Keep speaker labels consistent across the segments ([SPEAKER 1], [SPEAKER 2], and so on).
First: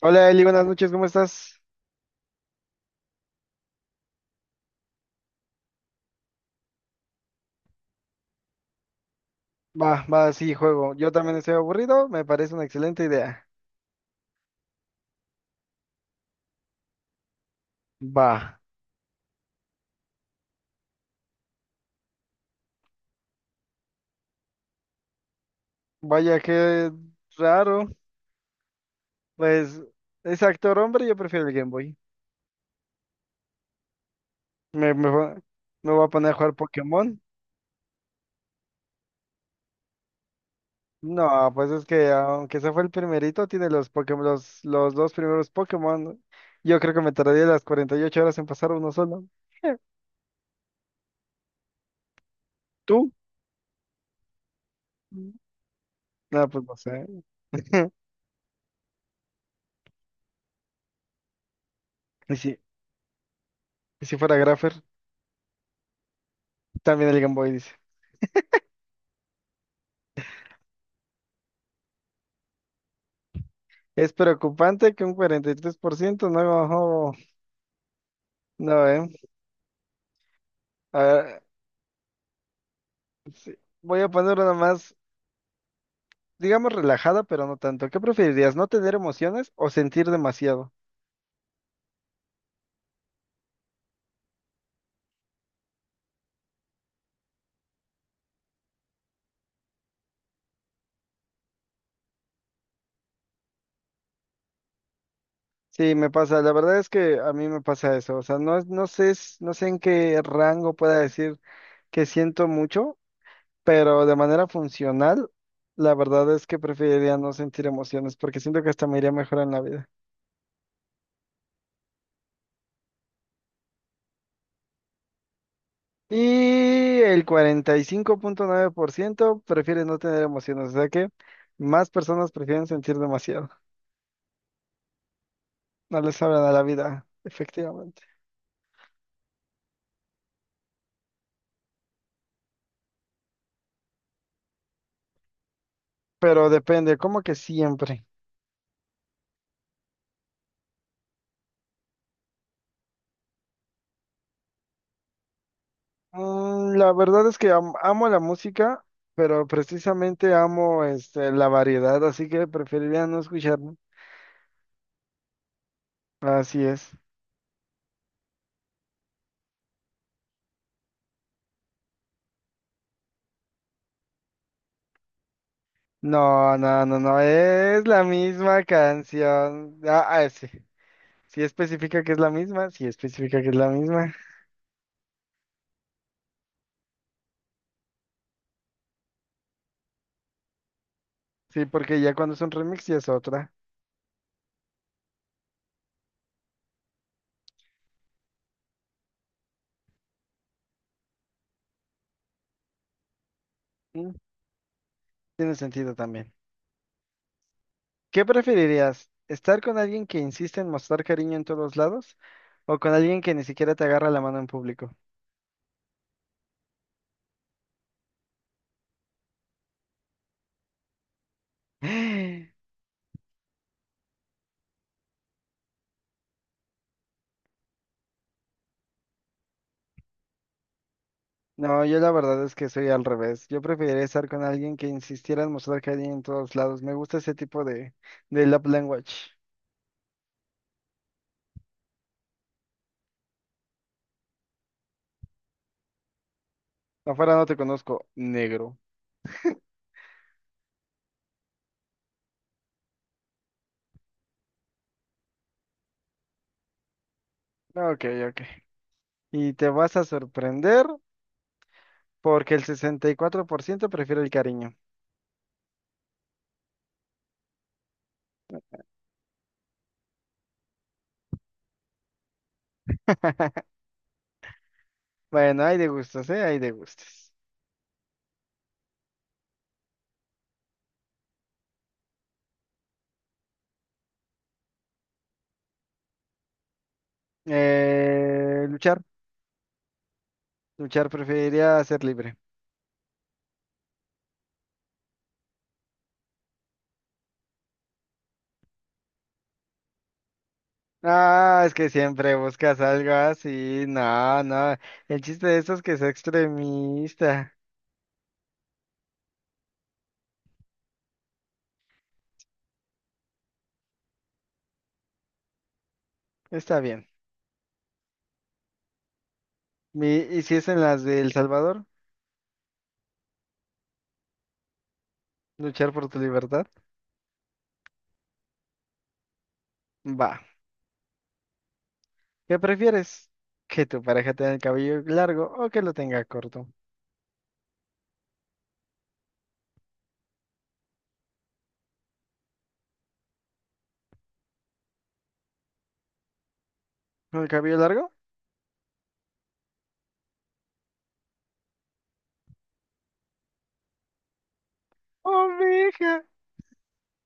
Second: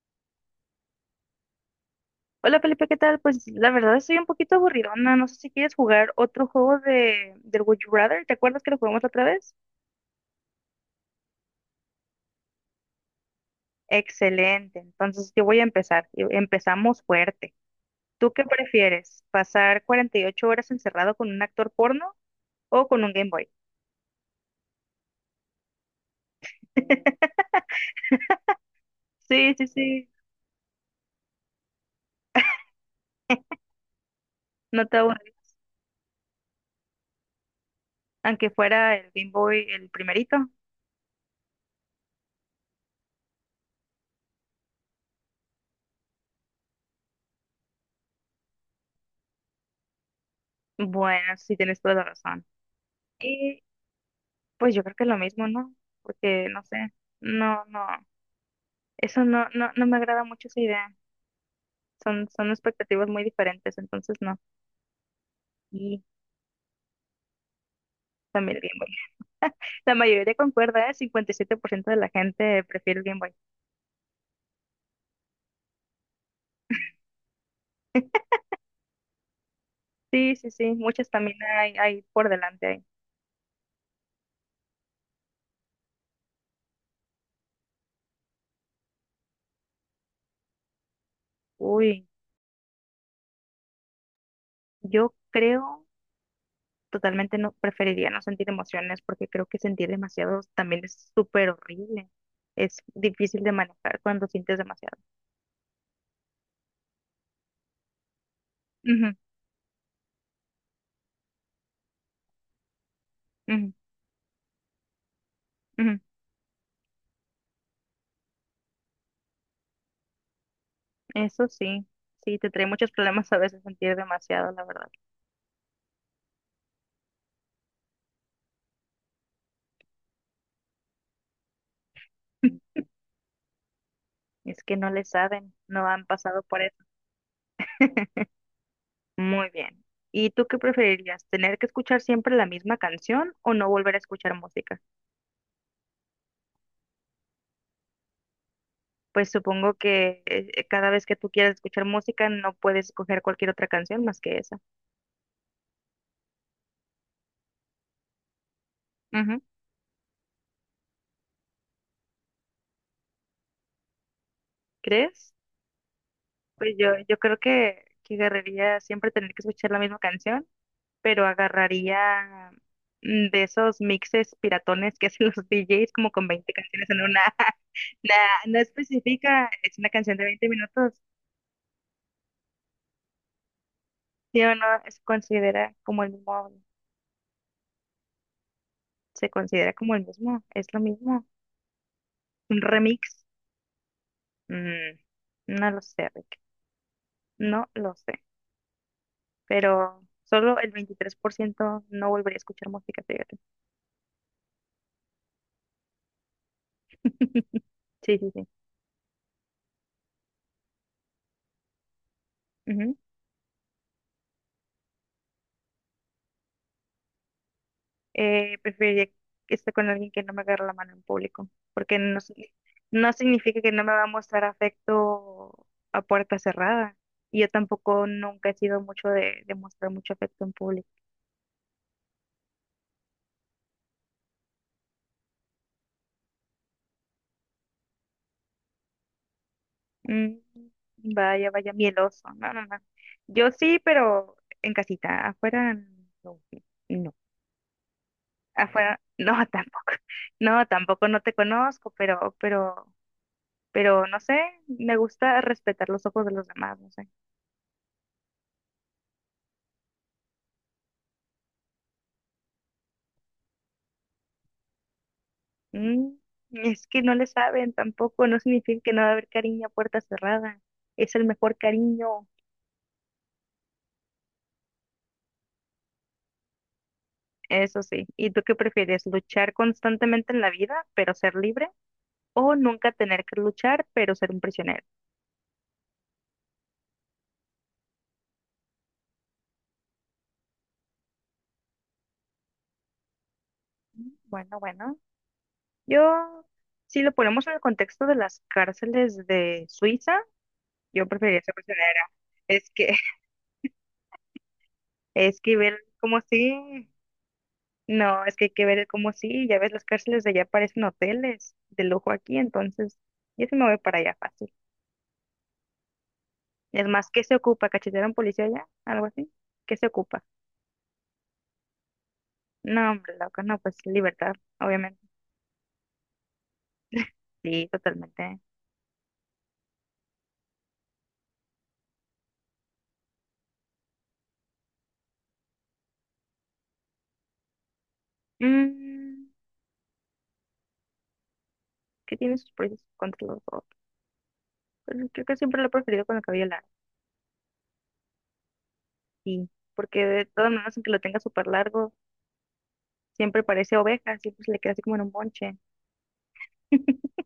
[SPEAKER 1] Hola Eli, buenas noches, ¿cómo estás?
[SPEAKER 2] Hola Felipe, ¿qué tal? Pues la verdad estoy un poquito aburridona. No sé si quieres jugar otro juego de del Would You Rather. ¿Te acuerdas que lo jugamos la otra vez?
[SPEAKER 1] Va, va, sí, juego. Yo también estoy aburrido, me parece una excelente idea.
[SPEAKER 2] Excelente. Entonces yo voy a empezar. Empezamos fuerte.
[SPEAKER 1] Va,
[SPEAKER 2] ¿Tú qué prefieres? ¿Pasar 48 horas encerrado con un actor porno o con un Game Boy?
[SPEAKER 1] vaya qué raro.
[SPEAKER 2] Sí, sí,
[SPEAKER 1] Pues
[SPEAKER 2] sí.
[SPEAKER 1] es actor hombre, yo prefiero el Game Boy.
[SPEAKER 2] No
[SPEAKER 1] Me,
[SPEAKER 2] te
[SPEAKER 1] me,
[SPEAKER 2] aburres.
[SPEAKER 1] va- me voy a poner a jugar Pokémon.
[SPEAKER 2] Aunque fuera el Game Boy el primerito.
[SPEAKER 1] No, pues es que aunque ese fue el primerito, tiene los Pokémon, los dos primeros Pokémon. Yo creo que me tardaría las 48 horas en pasar uno solo.
[SPEAKER 2] Bueno, sí tienes toda la razón.
[SPEAKER 1] ¿Tú?
[SPEAKER 2] Y pues yo creo que es lo mismo, ¿no? Porque
[SPEAKER 1] No,
[SPEAKER 2] no
[SPEAKER 1] pues no
[SPEAKER 2] sé.
[SPEAKER 1] sé.
[SPEAKER 2] No, no. Eso no, no, no me agrada mucho esa idea. son,
[SPEAKER 1] Y
[SPEAKER 2] son
[SPEAKER 1] si,
[SPEAKER 2] expectativas muy diferentes,
[SPEAKER 1] y si
[SPEAKER 2] entonces
[SPEAKER 1] fuera
[SPEAKER 2] no.
[SPEAKER 1] Graffer,
[SPEAKER 2] Y
[SPEAKER 1] también el Game Boy dice.
[SPEAKER 2] también el Game Boy. La mayoría concuerda, ¿eh? 57% de la gente prefiere el Game Boy.
[SPEAKER 1] Es preocupante que un 43% no, no.
[SPEAKER 2] Sí, sí, sí,
[SPEAKER 1] A
[SPEAKER 2] muchas también
[SPEAKER 1] ver,
[SPEAKER 2] hay por delante ahí.
[SPEAKER 1] voy a poner una más, digamos relajada, pero no tanto. ¿Qué preferirías, no tener emociones o sentir demasiado?
[SPEAKER 2] Uy, yo creo totalmente no preferiría no sentir emociones porque creo que sentir demasiado también es súper horrible. Es difícil de manejar cuando sientes demasiado.
[SPEAKER 1] Sí, me pasa, la verdad es que a mí me pasa eso, o sea, no, no sé,
[SPEAKER 2] Ujú,
[SPEAKER 1] no sé en qué rango pueda decir que siento mucho,
[SPEAKER 2] ujú,
[SPEAKER 1] pero de manera funcional, la
[SPEAKER 2] ujú.
[SPEAKER 1] verdad es que preferiría no sentir emociones porque siento que hasta me iría mejor en la vida.
[SPEAKER 2] Eso sí, sí, te trae muchos problemas a veces sentir demasiado, la verdad.
[SPEAKER 1] Y el 45.9% prefiere no tener emociones, o sea que más personas prefieren sentir demasiado.
[SPEAKER 2] Es que no le saben, no
[SPEAKER 1] No
[SPEAKER 2] han
[SPEAKER 1] les saben
[SPEAKER 2] pasado
[SPEAKER 1] a
[SPEAKER 2] por
[SPEAKER 1] la
[SPEAKER 2] eso.
[SPEAKER 1] vida, efectivamente.
[SPEAKER 2] Muy bien. ¿Y tú qué preferirías? ¿Tener que escuchar siempre la misma canción o no volver a escuchar música?
[SPEAKER 1] Pero depende, como que siempre.
[SPEAKER 2] Pues supongo que cada vez que tú quieras escuchar música no puedes escoger cualquier otra canción más que esa.
[SPEAKER 1] Mm, la verdad es que amo la música,
[SPEAKER 2] Ujú.
[SPEAKER 1] pero precisamente amo la variedad, así que preferiría no escucharla.
[SPEAKER 2] ¿Crees?
[SPEAKER 1] Así
[SPEAKER 2] Pues yo,
[SPEAKER 1] es.
[SPEAKER 2] yo creo que agarraría siempre tener que escuchar la misma canción, pero agarraría de esos mixes piratones que hacen los DJs como con 20
[SPEAKER 1] No, no,
[SPEAKER 2] canciones
[SPEAKER 1] no,
[SPEAKER 2] en
[SPEAKER 1] no,
[SPEAKER 2] una,
[SPEAKER 1] es la
[SPEAKER 2] na- no
[SPEAKER 1] misma
[SPEAKER 2] especifica, es
[SPEAKER 1] canción.
[SPEAKER 2] una
[SPEAKER 1] Ah,
[SPEAKER 2] canción de
[SPEAKER 1] ah, sí.
[SPEAKER 2] 20 minutos,
[SPEAKER 1] Sí especifica que es la misma, sí especifica que es la misma.
[SPEAKER 2] sí o no, se considera como el mismo, es lo mismo,
[SPEAKER 1] Sí, porque ya cuando es un
[SPEAKER 2] un
[SPEAKER 1] remix ya es
[SPEAKER 2] remix,
[SPEAKER 1] otra.
[SPEAKER 2] mm, no lo sé, Rick, no lo sé, pero solo el 23% no volvería a escuchar música, fíjate.
[SPEAKER 1] Mm. Tiene sentido también.
[SPEAKER 2] Sí,
[SPEAKER 1] ¿Qué
[SPEAKER 2] sí, sí.
[SPEAKER 1] preferirías? ¿Estar con alguien que insiste en mostrar cariño en todos lados o con
[SPEAKER 2] Ujú.
[SPEAKER 1] alguien que ni siquiera te agarra la mano en público?
[SPEAKER 2] Preferiría que esté con alguien que no me agarre la mano en público, porque no significa que no me va a mostrar afecto a puerta cerrada. Y yo tampoco nunca he sido mucho de mostrar mucho afecto en público.
[SPEAKER 1] No, yo la verdad es que soy al revés. Yo preferiría estar con alguien que insistiera en mostrar cariño en todos lados. Me gusta ese tipo de, love language.
[SPEAKER 2] Mm, Vaya, vaya, mieloso. No, no, no. Yo sí, pero en casita. Afuera, no. No.
[SPEAKER 1] Afuera no te conozco, negro.
[SPEAKER 2] Afuera, no, tampoco. No, tampoco no te conozco, pero no sé. Me gusta respetar los ojos de los demás, no sé.
[SPEAKER 1] Ok, ok. Y te vas a sorprender porque el 64% prefiere el cariño.
[SPEAKER 2] Mm, es que no le saben tampoco. No significa que no va a haber cariño a puerta cerrada. Es el mejor cariño.
[SPEAKER 1] Bueno, hay de gustos, ¿eh? Hay de gustos.
[SPEAKER 2] Eso sí. ¿Y tú qué prefieres? ¿Luchar constantemente en la vida, pero ser libre? ¿O nunca tener que luchar, pero ser un prisionero?
[SPEAKER 1] Eh, luchar, luchar, preferiría ser libre.
[SPEAKER 2] Bueno, bueno, yo, si lo ponemos en el contexto de las cárceles de Suiza, yo preferiría ser
[SPEAKER 1] Ah, es que
[SPEAKER 2] prisionera.
[SPEAKER 1] siempre
[SPEAKER 2] Es
[SPEAKER 1] buscas
[SPEAKER 2] que,
[SPEAKER 1] algo así. No, no. El
[SPEAKER 2] es
[SPEAKER 1] chiste
[SPEAKER 2] que
[SPEAKER 1] de esto
[SPEAKER 2] ver
[SPEAKER 1] es que sea
[SPEAKER 2] como si,
[SPEAKER 1] extremista.
[SPEAKER 2] no, es que hay que ver como si, ya ves, las cárceles de allá parecen hoteles de lujo aquí, entonces, yo sí me voy para allá fácil.
[SPEAKER 1] Está
[SPEAKER 2] Es
[SPEAKER 1] bien.
[SPEAKER 2] más, ¿qué se ocupa? ¿Cachetear a un policía allá? ¿Algo así? ¿Qué se ocupa?
[SPEAKER 1] ¿Y si es en las de El Salvador?
[SPEAKER 2] No, hombre, loca, no, pues libertad, obviamente.
[SPEAKER 1] ¿Luchar por tu libertad?
[SPEAKER 2] Sí, totalmente.
[SPEAKER 1] Va. ¿Qué prefieres? ¿Que tu pareja tenga el cabello largo o que lo tenga corto?
[SPEAKER 2] Mm, ¿Qué tiene sus pros y sus contras los dos? Pero creo que siempre lo he preferido con el cabello largo.
[SPEAKER 1] ¿El cabello largo?
[SPEAKER 2] Sí, porque de todas maneras, aunque lo tenga súper largo, siempre parece oveja, siempre se le queda así como en un bonche.
[SPEAKER 1] ¡Oveja!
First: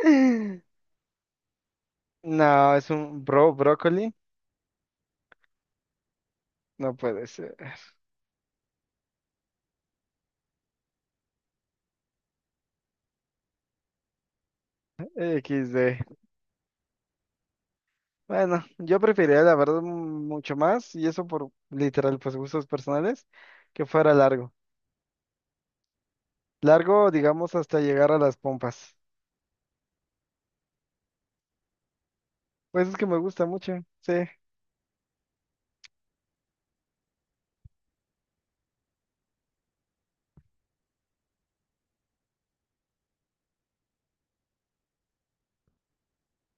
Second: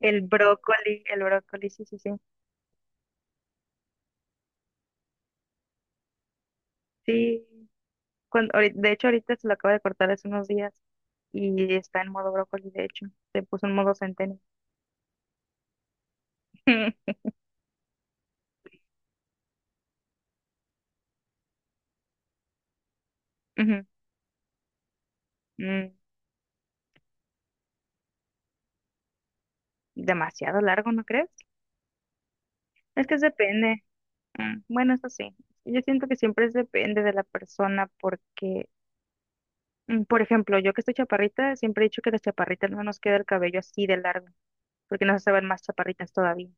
[SPEAKER 2] El brócoli, sí, sí, sí.
[SPEAKER 1] No, es un bro brócoli. No puede
[SPEAKER 2] Sí,
[SPEAKER 1] ser.
[SPEAKER 2] de hecho ahorita se lo acabo de cortar hace unos días y está en modo brócoli, de hecho, se puso en modo centeno.
[SPEAKER 1] Equis de. Bueno, yo preferiría la verdad mm, mucho más, y eso por literal, pues gustos personales, que
[SPEAKER 2] Ujú,
[SPEAKER 1] fuera largo.
[SPEAKER 2] mm,
[SPEAKER 1] Largo, digamos, hasta llegar a las pompas.
[SPEAKER 2] demasiado largo, ¿no crees?
[SPEAKER 1] Pues es que
[SPEAKER 2] Es
[SPEAKER 1] me
[SPEAKER 2] que
[SPEAKER 1] gusta mucho,
[SPEAKER 2] depende.
[SPEAKER 1] sí.
[SPEAKER 2] Bueno, eso sí. Yo siento que siempre es depende de la persona porque, por ejemplo, yo que estoy chaparrita, siempre he dicho que las chaparritas no nos queda el cabello así de largo. Porque nos hace ver más chaparritas todavía.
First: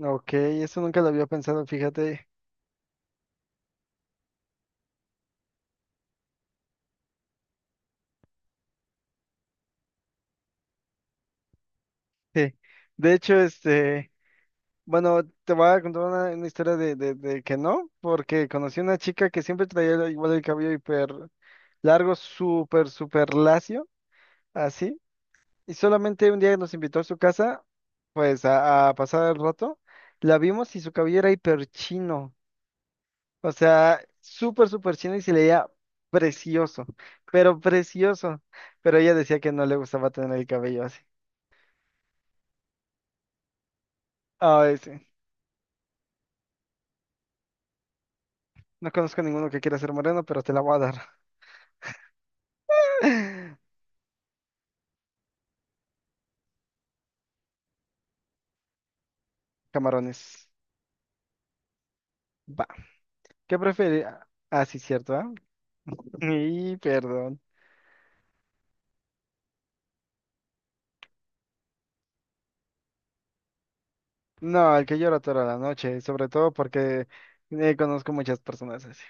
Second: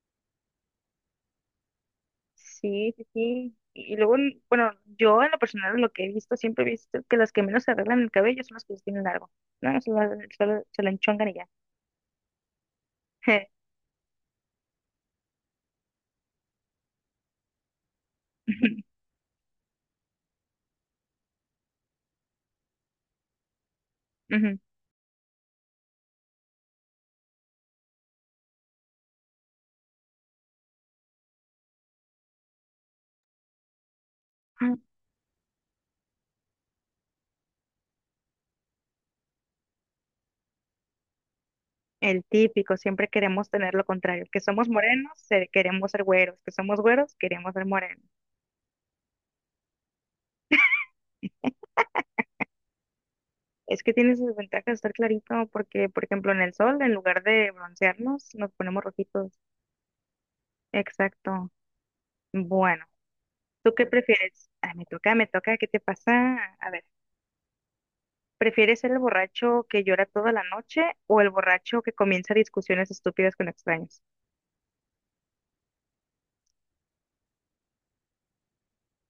[SPEAKER 1] Ok, eso nunca lo había pensado, fíjate.
[SPEAKER 2] Sí, sí, sí. Y luego, bueno, yo en lo personal lo que he visto, siempre he visto que las que menos se arreglan el cabello son las que lo tienen largo. No, solo se lo enchongan y ya.
[SPEAKER 1] Sí. De hecho, bueno, te voy a contar una historia de que no, porque conocí una chica que siempre traía igual el cabello hiper largo, súper, súper lacio,
[SPEAKER 2] Ujú.
[SPEAKER 1] así. Y solamente un día nos invitó a su casa, pues a pasar el rato. La vimos y su cabello era hiper chino. O sea, súper, súper chino y se le veía precioso, precioso. Pero ella decía que no le gustaba tener el cabello así.
[SPEAKER 2] El típico, siempre queremos tener lo contrario, que somos
[SPEAKER 1] Ay, sí.
[SPEAKER 2] morenos, queremos ser güeros, que somos güeros, queremos ser morenos.
[SPEAKER 1] No conozco a ninguno que quiera ser moreno, pero te la voy a dar.
[SPEAKER 2] Es que tiene sus ventajas estar clarito, porque, por ejemplo, en el sol, en lugar de broncearnos, nos ponemos rojitos.
[SPEAKER 1] Camarones.
[SPEAKER 2] Exacto.
[SPEAKER 1] Va.
[SPEAKER 2] Bueno.
[SPEAKER 1] ¿Qué
[SPEAKER 2] ¿Tú qué
[SPEAKER 1] prefieres?
[SPEAKER 2] prefieres?
[SPEAKER 1] Ah, sí,
[SPEAKER 2] Me
[SPEAKER 1] cierto,
[SPEAKER 2] toca, me
[SPEAKER 1] ¿ah?
[SPEAKER 2] toca, ¿qué te pasa? A
[SPEAKER 1] Y
[SPEAKER 2] ver,
[SPEAKER 1] perdón.
[SPEAKER 2] ¿prefieres ser el borracho que llora toda la noche o el borracho que comienza discusiones estúpidas con extraños?
[SPEAKER 1] No, el que llora toda la noche, sobre todo porque conozco muchas personas así.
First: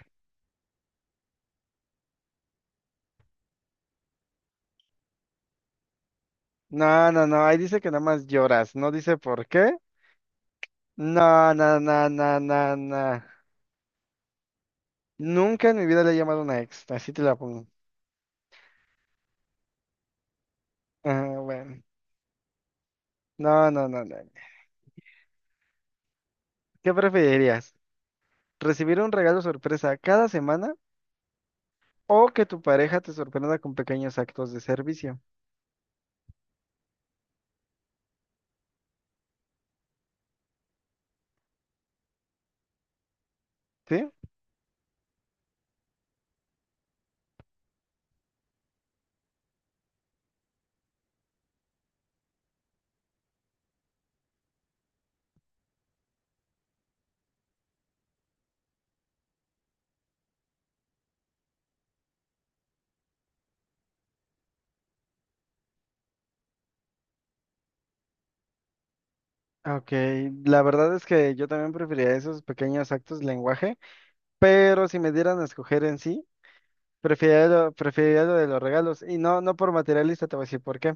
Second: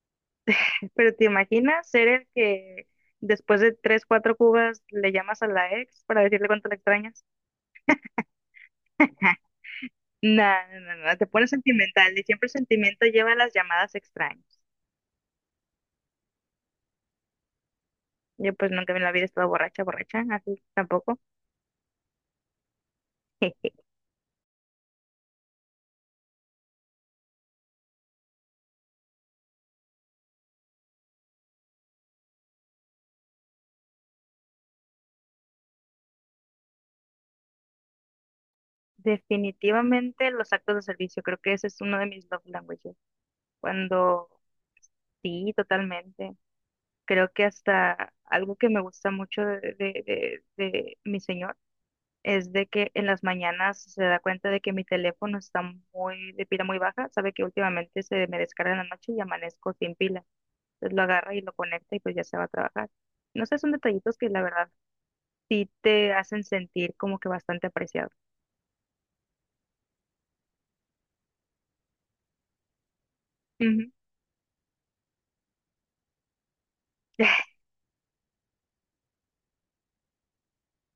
[SPEAKER 2] Pero ¿te imaginas ser el que después de tres, cuatro cubas le llamas a la ex para decirle cuánto la
[SPEAKER 1] No,
[SPEAKER 2] extrañas?
[SPEAKER 1] no, no, ahí dice que nada más lloras, no dice por qué.
[SPEAKER 2] No, no, no, no, te pones
[SPEAKER 1] No, no, no,
[SPEAKER 2] sentimental y
[SPEAKER 1] no,
[SPEAKER 2] siempre el
[SPEAKER 1] no,
[SPEAKER 2] sentimiento
[SPEAKER 1] no.
[SPEAKER 2] lleva a las llamadas extrañas.
[SPEAKER 1] Nunca en mi vida le he llamado a una ex, así te la pongo.
[SPEAKER 2] Yo pues nunca en la vida he estado borracha, borracha, así tampoco.
[SPEAKER 1] Ajá, bueno. No, no, no, no. ¿Qué preferirías? ¿Recibir un regalo sorpresa cada semana o que tu pareja te sorprenda con pequeños actos de servicio?
[SPEAKER 2] Definitivamente los actos de servicio, creo que ese es uno de mis love languages.
[SPEAKER 1] ¿Sí?
[SPEAKER 2] Cuando Sí, totalmente. Creo que hasta algo que me gusta mucho de mi señor es de que en las mañanas se da cuenta de que mi teléfono está muy de pila muy baja, sabe que últimamente se me descarga en la noche y amanezco sin pila. Entonces lo agarra y lo conecta y pues ya se va a trabajar. No sé, son detallitos que la verdad sí te hacen sentir como que bastante apreciado.
[SPEAKER 1] Ok, la verdad es que yo también preferiría esos pequeños actos de lenguaje,
[SPEAKER 2] Ujú.
[SPEAKER 1] pero si me dieran a escoger en sí, preferiría lo de los regalos y no, no por materialista, te voy a decir por qué.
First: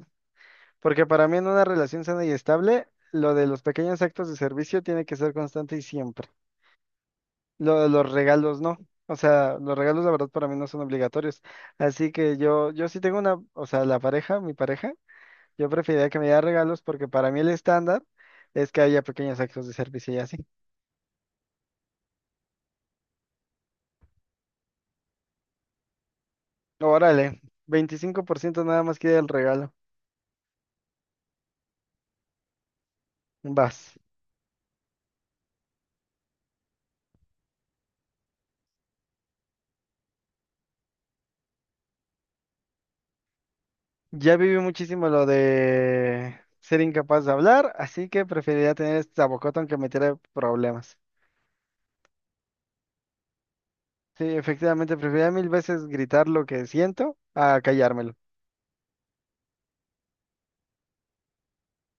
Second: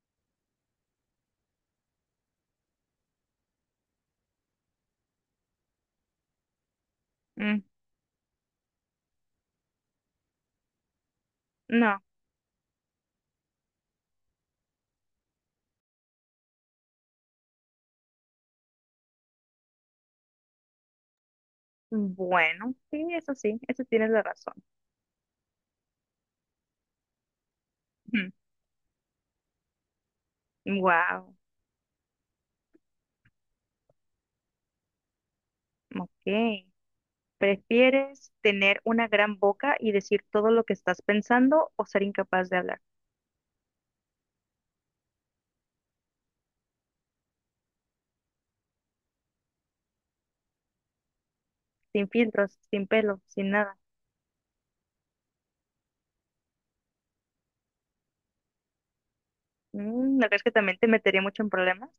[SPEAKER 1] Porque para mí en una relación sana y estable, lo de los pequeños actos de servicio tiene que ser constante y siempre.
[SPEAKER 2] Mm,
[SPEAKER 1] Lo de los regalos no. O sea, los regalos la verdad para mí no son obligatorios.
[SPEAKER 2] no,
[SPEAKER 1] Así que yo sí tengo una, o sea, la pareja, mi pareja, yo preferiría que me diera regalos porque para mí el estándar es que haya pequeños actos de servicio y así.
[SPEAKER 2] bueno, sí, eso tienes la razón.
[SPEAKER 1] Órale, 25% nada más quiere el regalo.
[SPEAKER 2] Wow,
[SPEAKER 1] Vas.
[SPEAKER 2] ok. ¿Prefieres tener una gran boca y decir todo lo que estás pensando o ser incapaz de hablar?
[SPEAKER 1] Ya viví muchísimo lo de ser incapaz de hablar, así que preferiría tener esta bocota aunque me tire problemas.
[SPEAKER 2] Sin filtros, sin pelo, sin nada.
[SPEAKER 1] Sí, efectivamente, preferiría mil veces gritar lo que siento a callármelo.
[SPEAKER 2] ¿No crees que también te metería mucho en problemas?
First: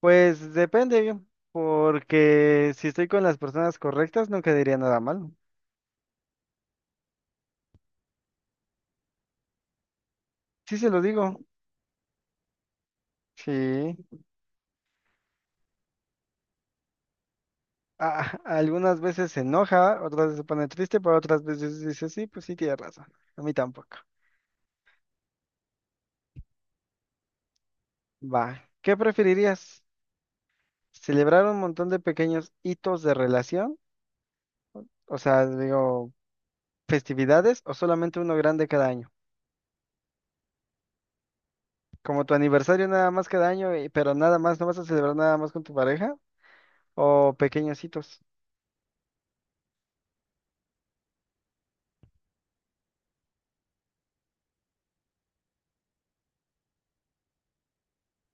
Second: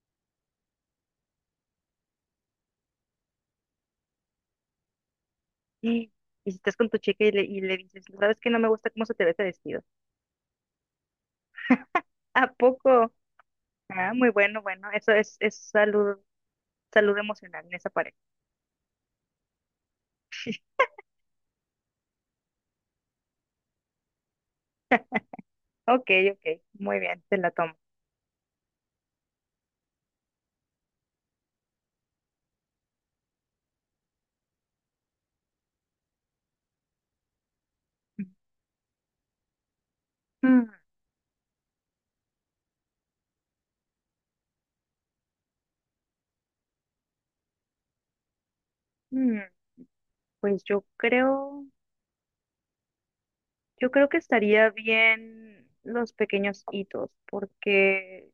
[SPEAKER 1] Pues depende, porque si estoy con las personas correctas, nunca diría nada malo.
[SPEAKER 2] Y y si estás con tu chica y le dices: "No, ¿sabes que no me gusta cómo se te ve este vestido?"
[SPEAKER 1] Sí, se lo digo.
[SPEAKER 2] ¿A poco?
[SPEAKER 1] Sí.
[SPEAKER 2] Ah, muy bueno, bueno. Eso es salud, emocional en esa pareja.
[SPEAKER 1] Ah, algunas veces se enoja, otras veces se pone triste, pero otras veces dice, sí, pues sí, tiene razón. A mí tampoco.
[SPEAKER 2] Ok, ok. Muy bien, te la tomo.
[SPEAKER 1] Va. ¿Qué preferirías? ¿Celebrar un montón de pequeños hitos de relación? O sea, digo, festividades o solamente uno grande cada año?
[SPEAKER 2] Mm,
[SPEAKER 1] Como tu aniversario nada más cada año, pero nada más, ¿no vas a celebrar nada más con tu pareja o pequeños hitos?
[SPEAKER 2] mm, Pues yo creo que estaría bien los pequeños hitos, porque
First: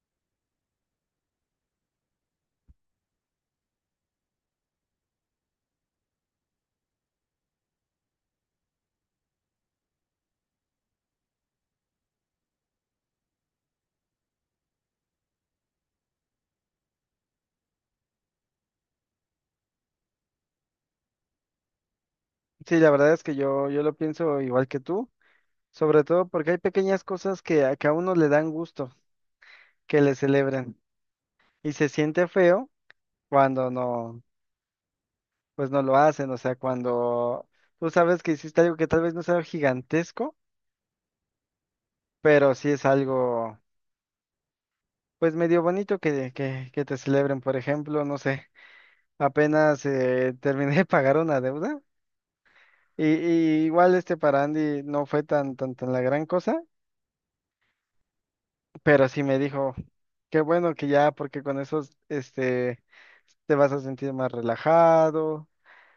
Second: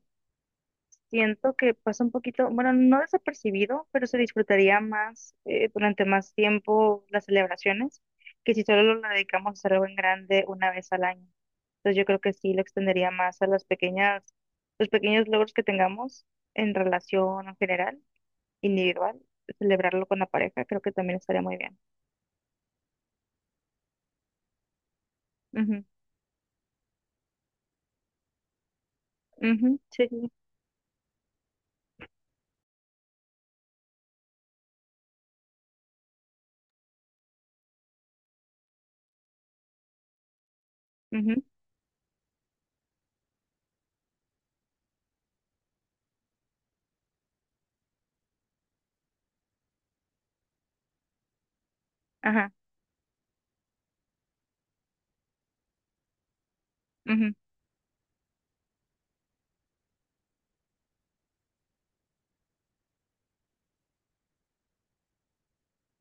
[SPEAKER 2] siento que pasa un poquito, bueno, no desapercibido, pero se disfrutaría más durante más tiempo las celebraciones que si solo lo dedicamos a hacer algo en grande una vez al año. Entonces yo creo que sí lo extendería más a las pequeñas, los pequeños logros que tengamos en relación en general, individual, celebrarlo con la pareja, creo que también estaría muy bien.
[SPEAKER 1] Sí, la verdad es que yo lo pienso igual que tú,
[SPEAKER 2] Ujú,
[SPEAKER 1] sobre todo porque hay pequeñas cosas que, que a uno le dan gusto
[SPEAKER 2] ujú,
[SPEAKER 1] que
[SPEAKER 2] sí,
[SPEAKER 1] le
[SPEAKER 2] sí,
[SPEAKER 1] celebren y se siente feo cuando no, pues no lo hacen, o sea, cuando tú sabes que hiciste algo que tal vez no sea gigantesco,
[SPEAKER 2] ujú,
[SPEAKER 1] pero sí es algo, pues medio bonito que te celebren, por ejemplo, no sé, apenas terminé de pagar una deuda.
[SPEAKER 2] ajá,
[SPEAKER 1] Y igual para Andy no fue tan, tan, tan la gran cosa,
[SPEAKER 2] ujú.
[SPEAKER 1] pero sí me dijo, qué bueno que ya, porque con esos, te vas a sentir más relajado,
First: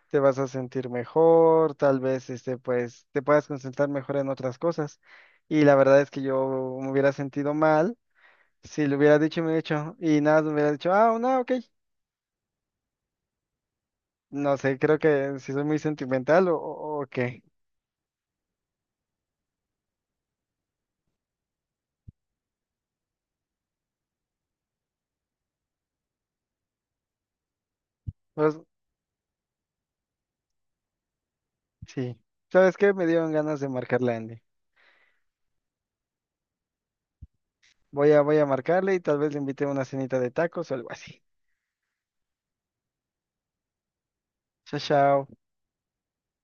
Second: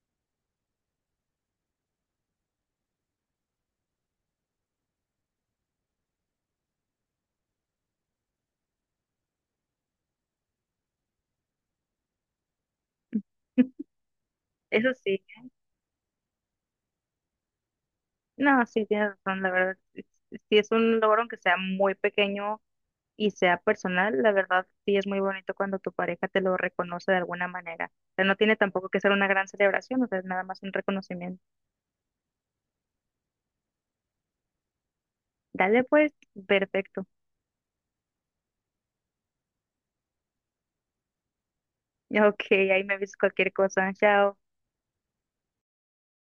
[SPEAKER 1] te vas a sentir mejor, tal vez, pues, te puedas concentrar mejor en otras cosas. Y la verdad es que yo me hubiera sentido mal si le hubiera dicho y me hubiera dicho, y nada, me hubiera dicho, ah, no, ok. No sé,
[SPEAKER 2] Eso
[SPEAKER 1] creo
[SPEAKER 2] sí,
[SPEAKER 1] que si soy muy sentimental o, o qué.
[SPEAKER 2] no, sí, tienes razón, la verdad, sí es un logro aunque sea muy pequeño y sea personal, la verdad sí es muy bonito cuando tu pareja te lo reconoce de alguna manera. O sea, no tiene
[SPEAKER 1] Pues,
[SPEAKER 2] tampoco que ser una gran celebración, o sea, es nada más un reconocimiento.
[SPEAKER 1] sí. ¿Sabes qué? Me dieron ganas de marcarle a Andy.
[SPEAKER 2] Dale pues, perfecto.
[SPEAKER 1] Voy a marcarle y tal vez le invite a una cenita de tacos o algo así.
[SPEAKER 2] Ok, ahí me avisas cualquier cosa. Chao.
[SPEAKER 1] Chao, chao.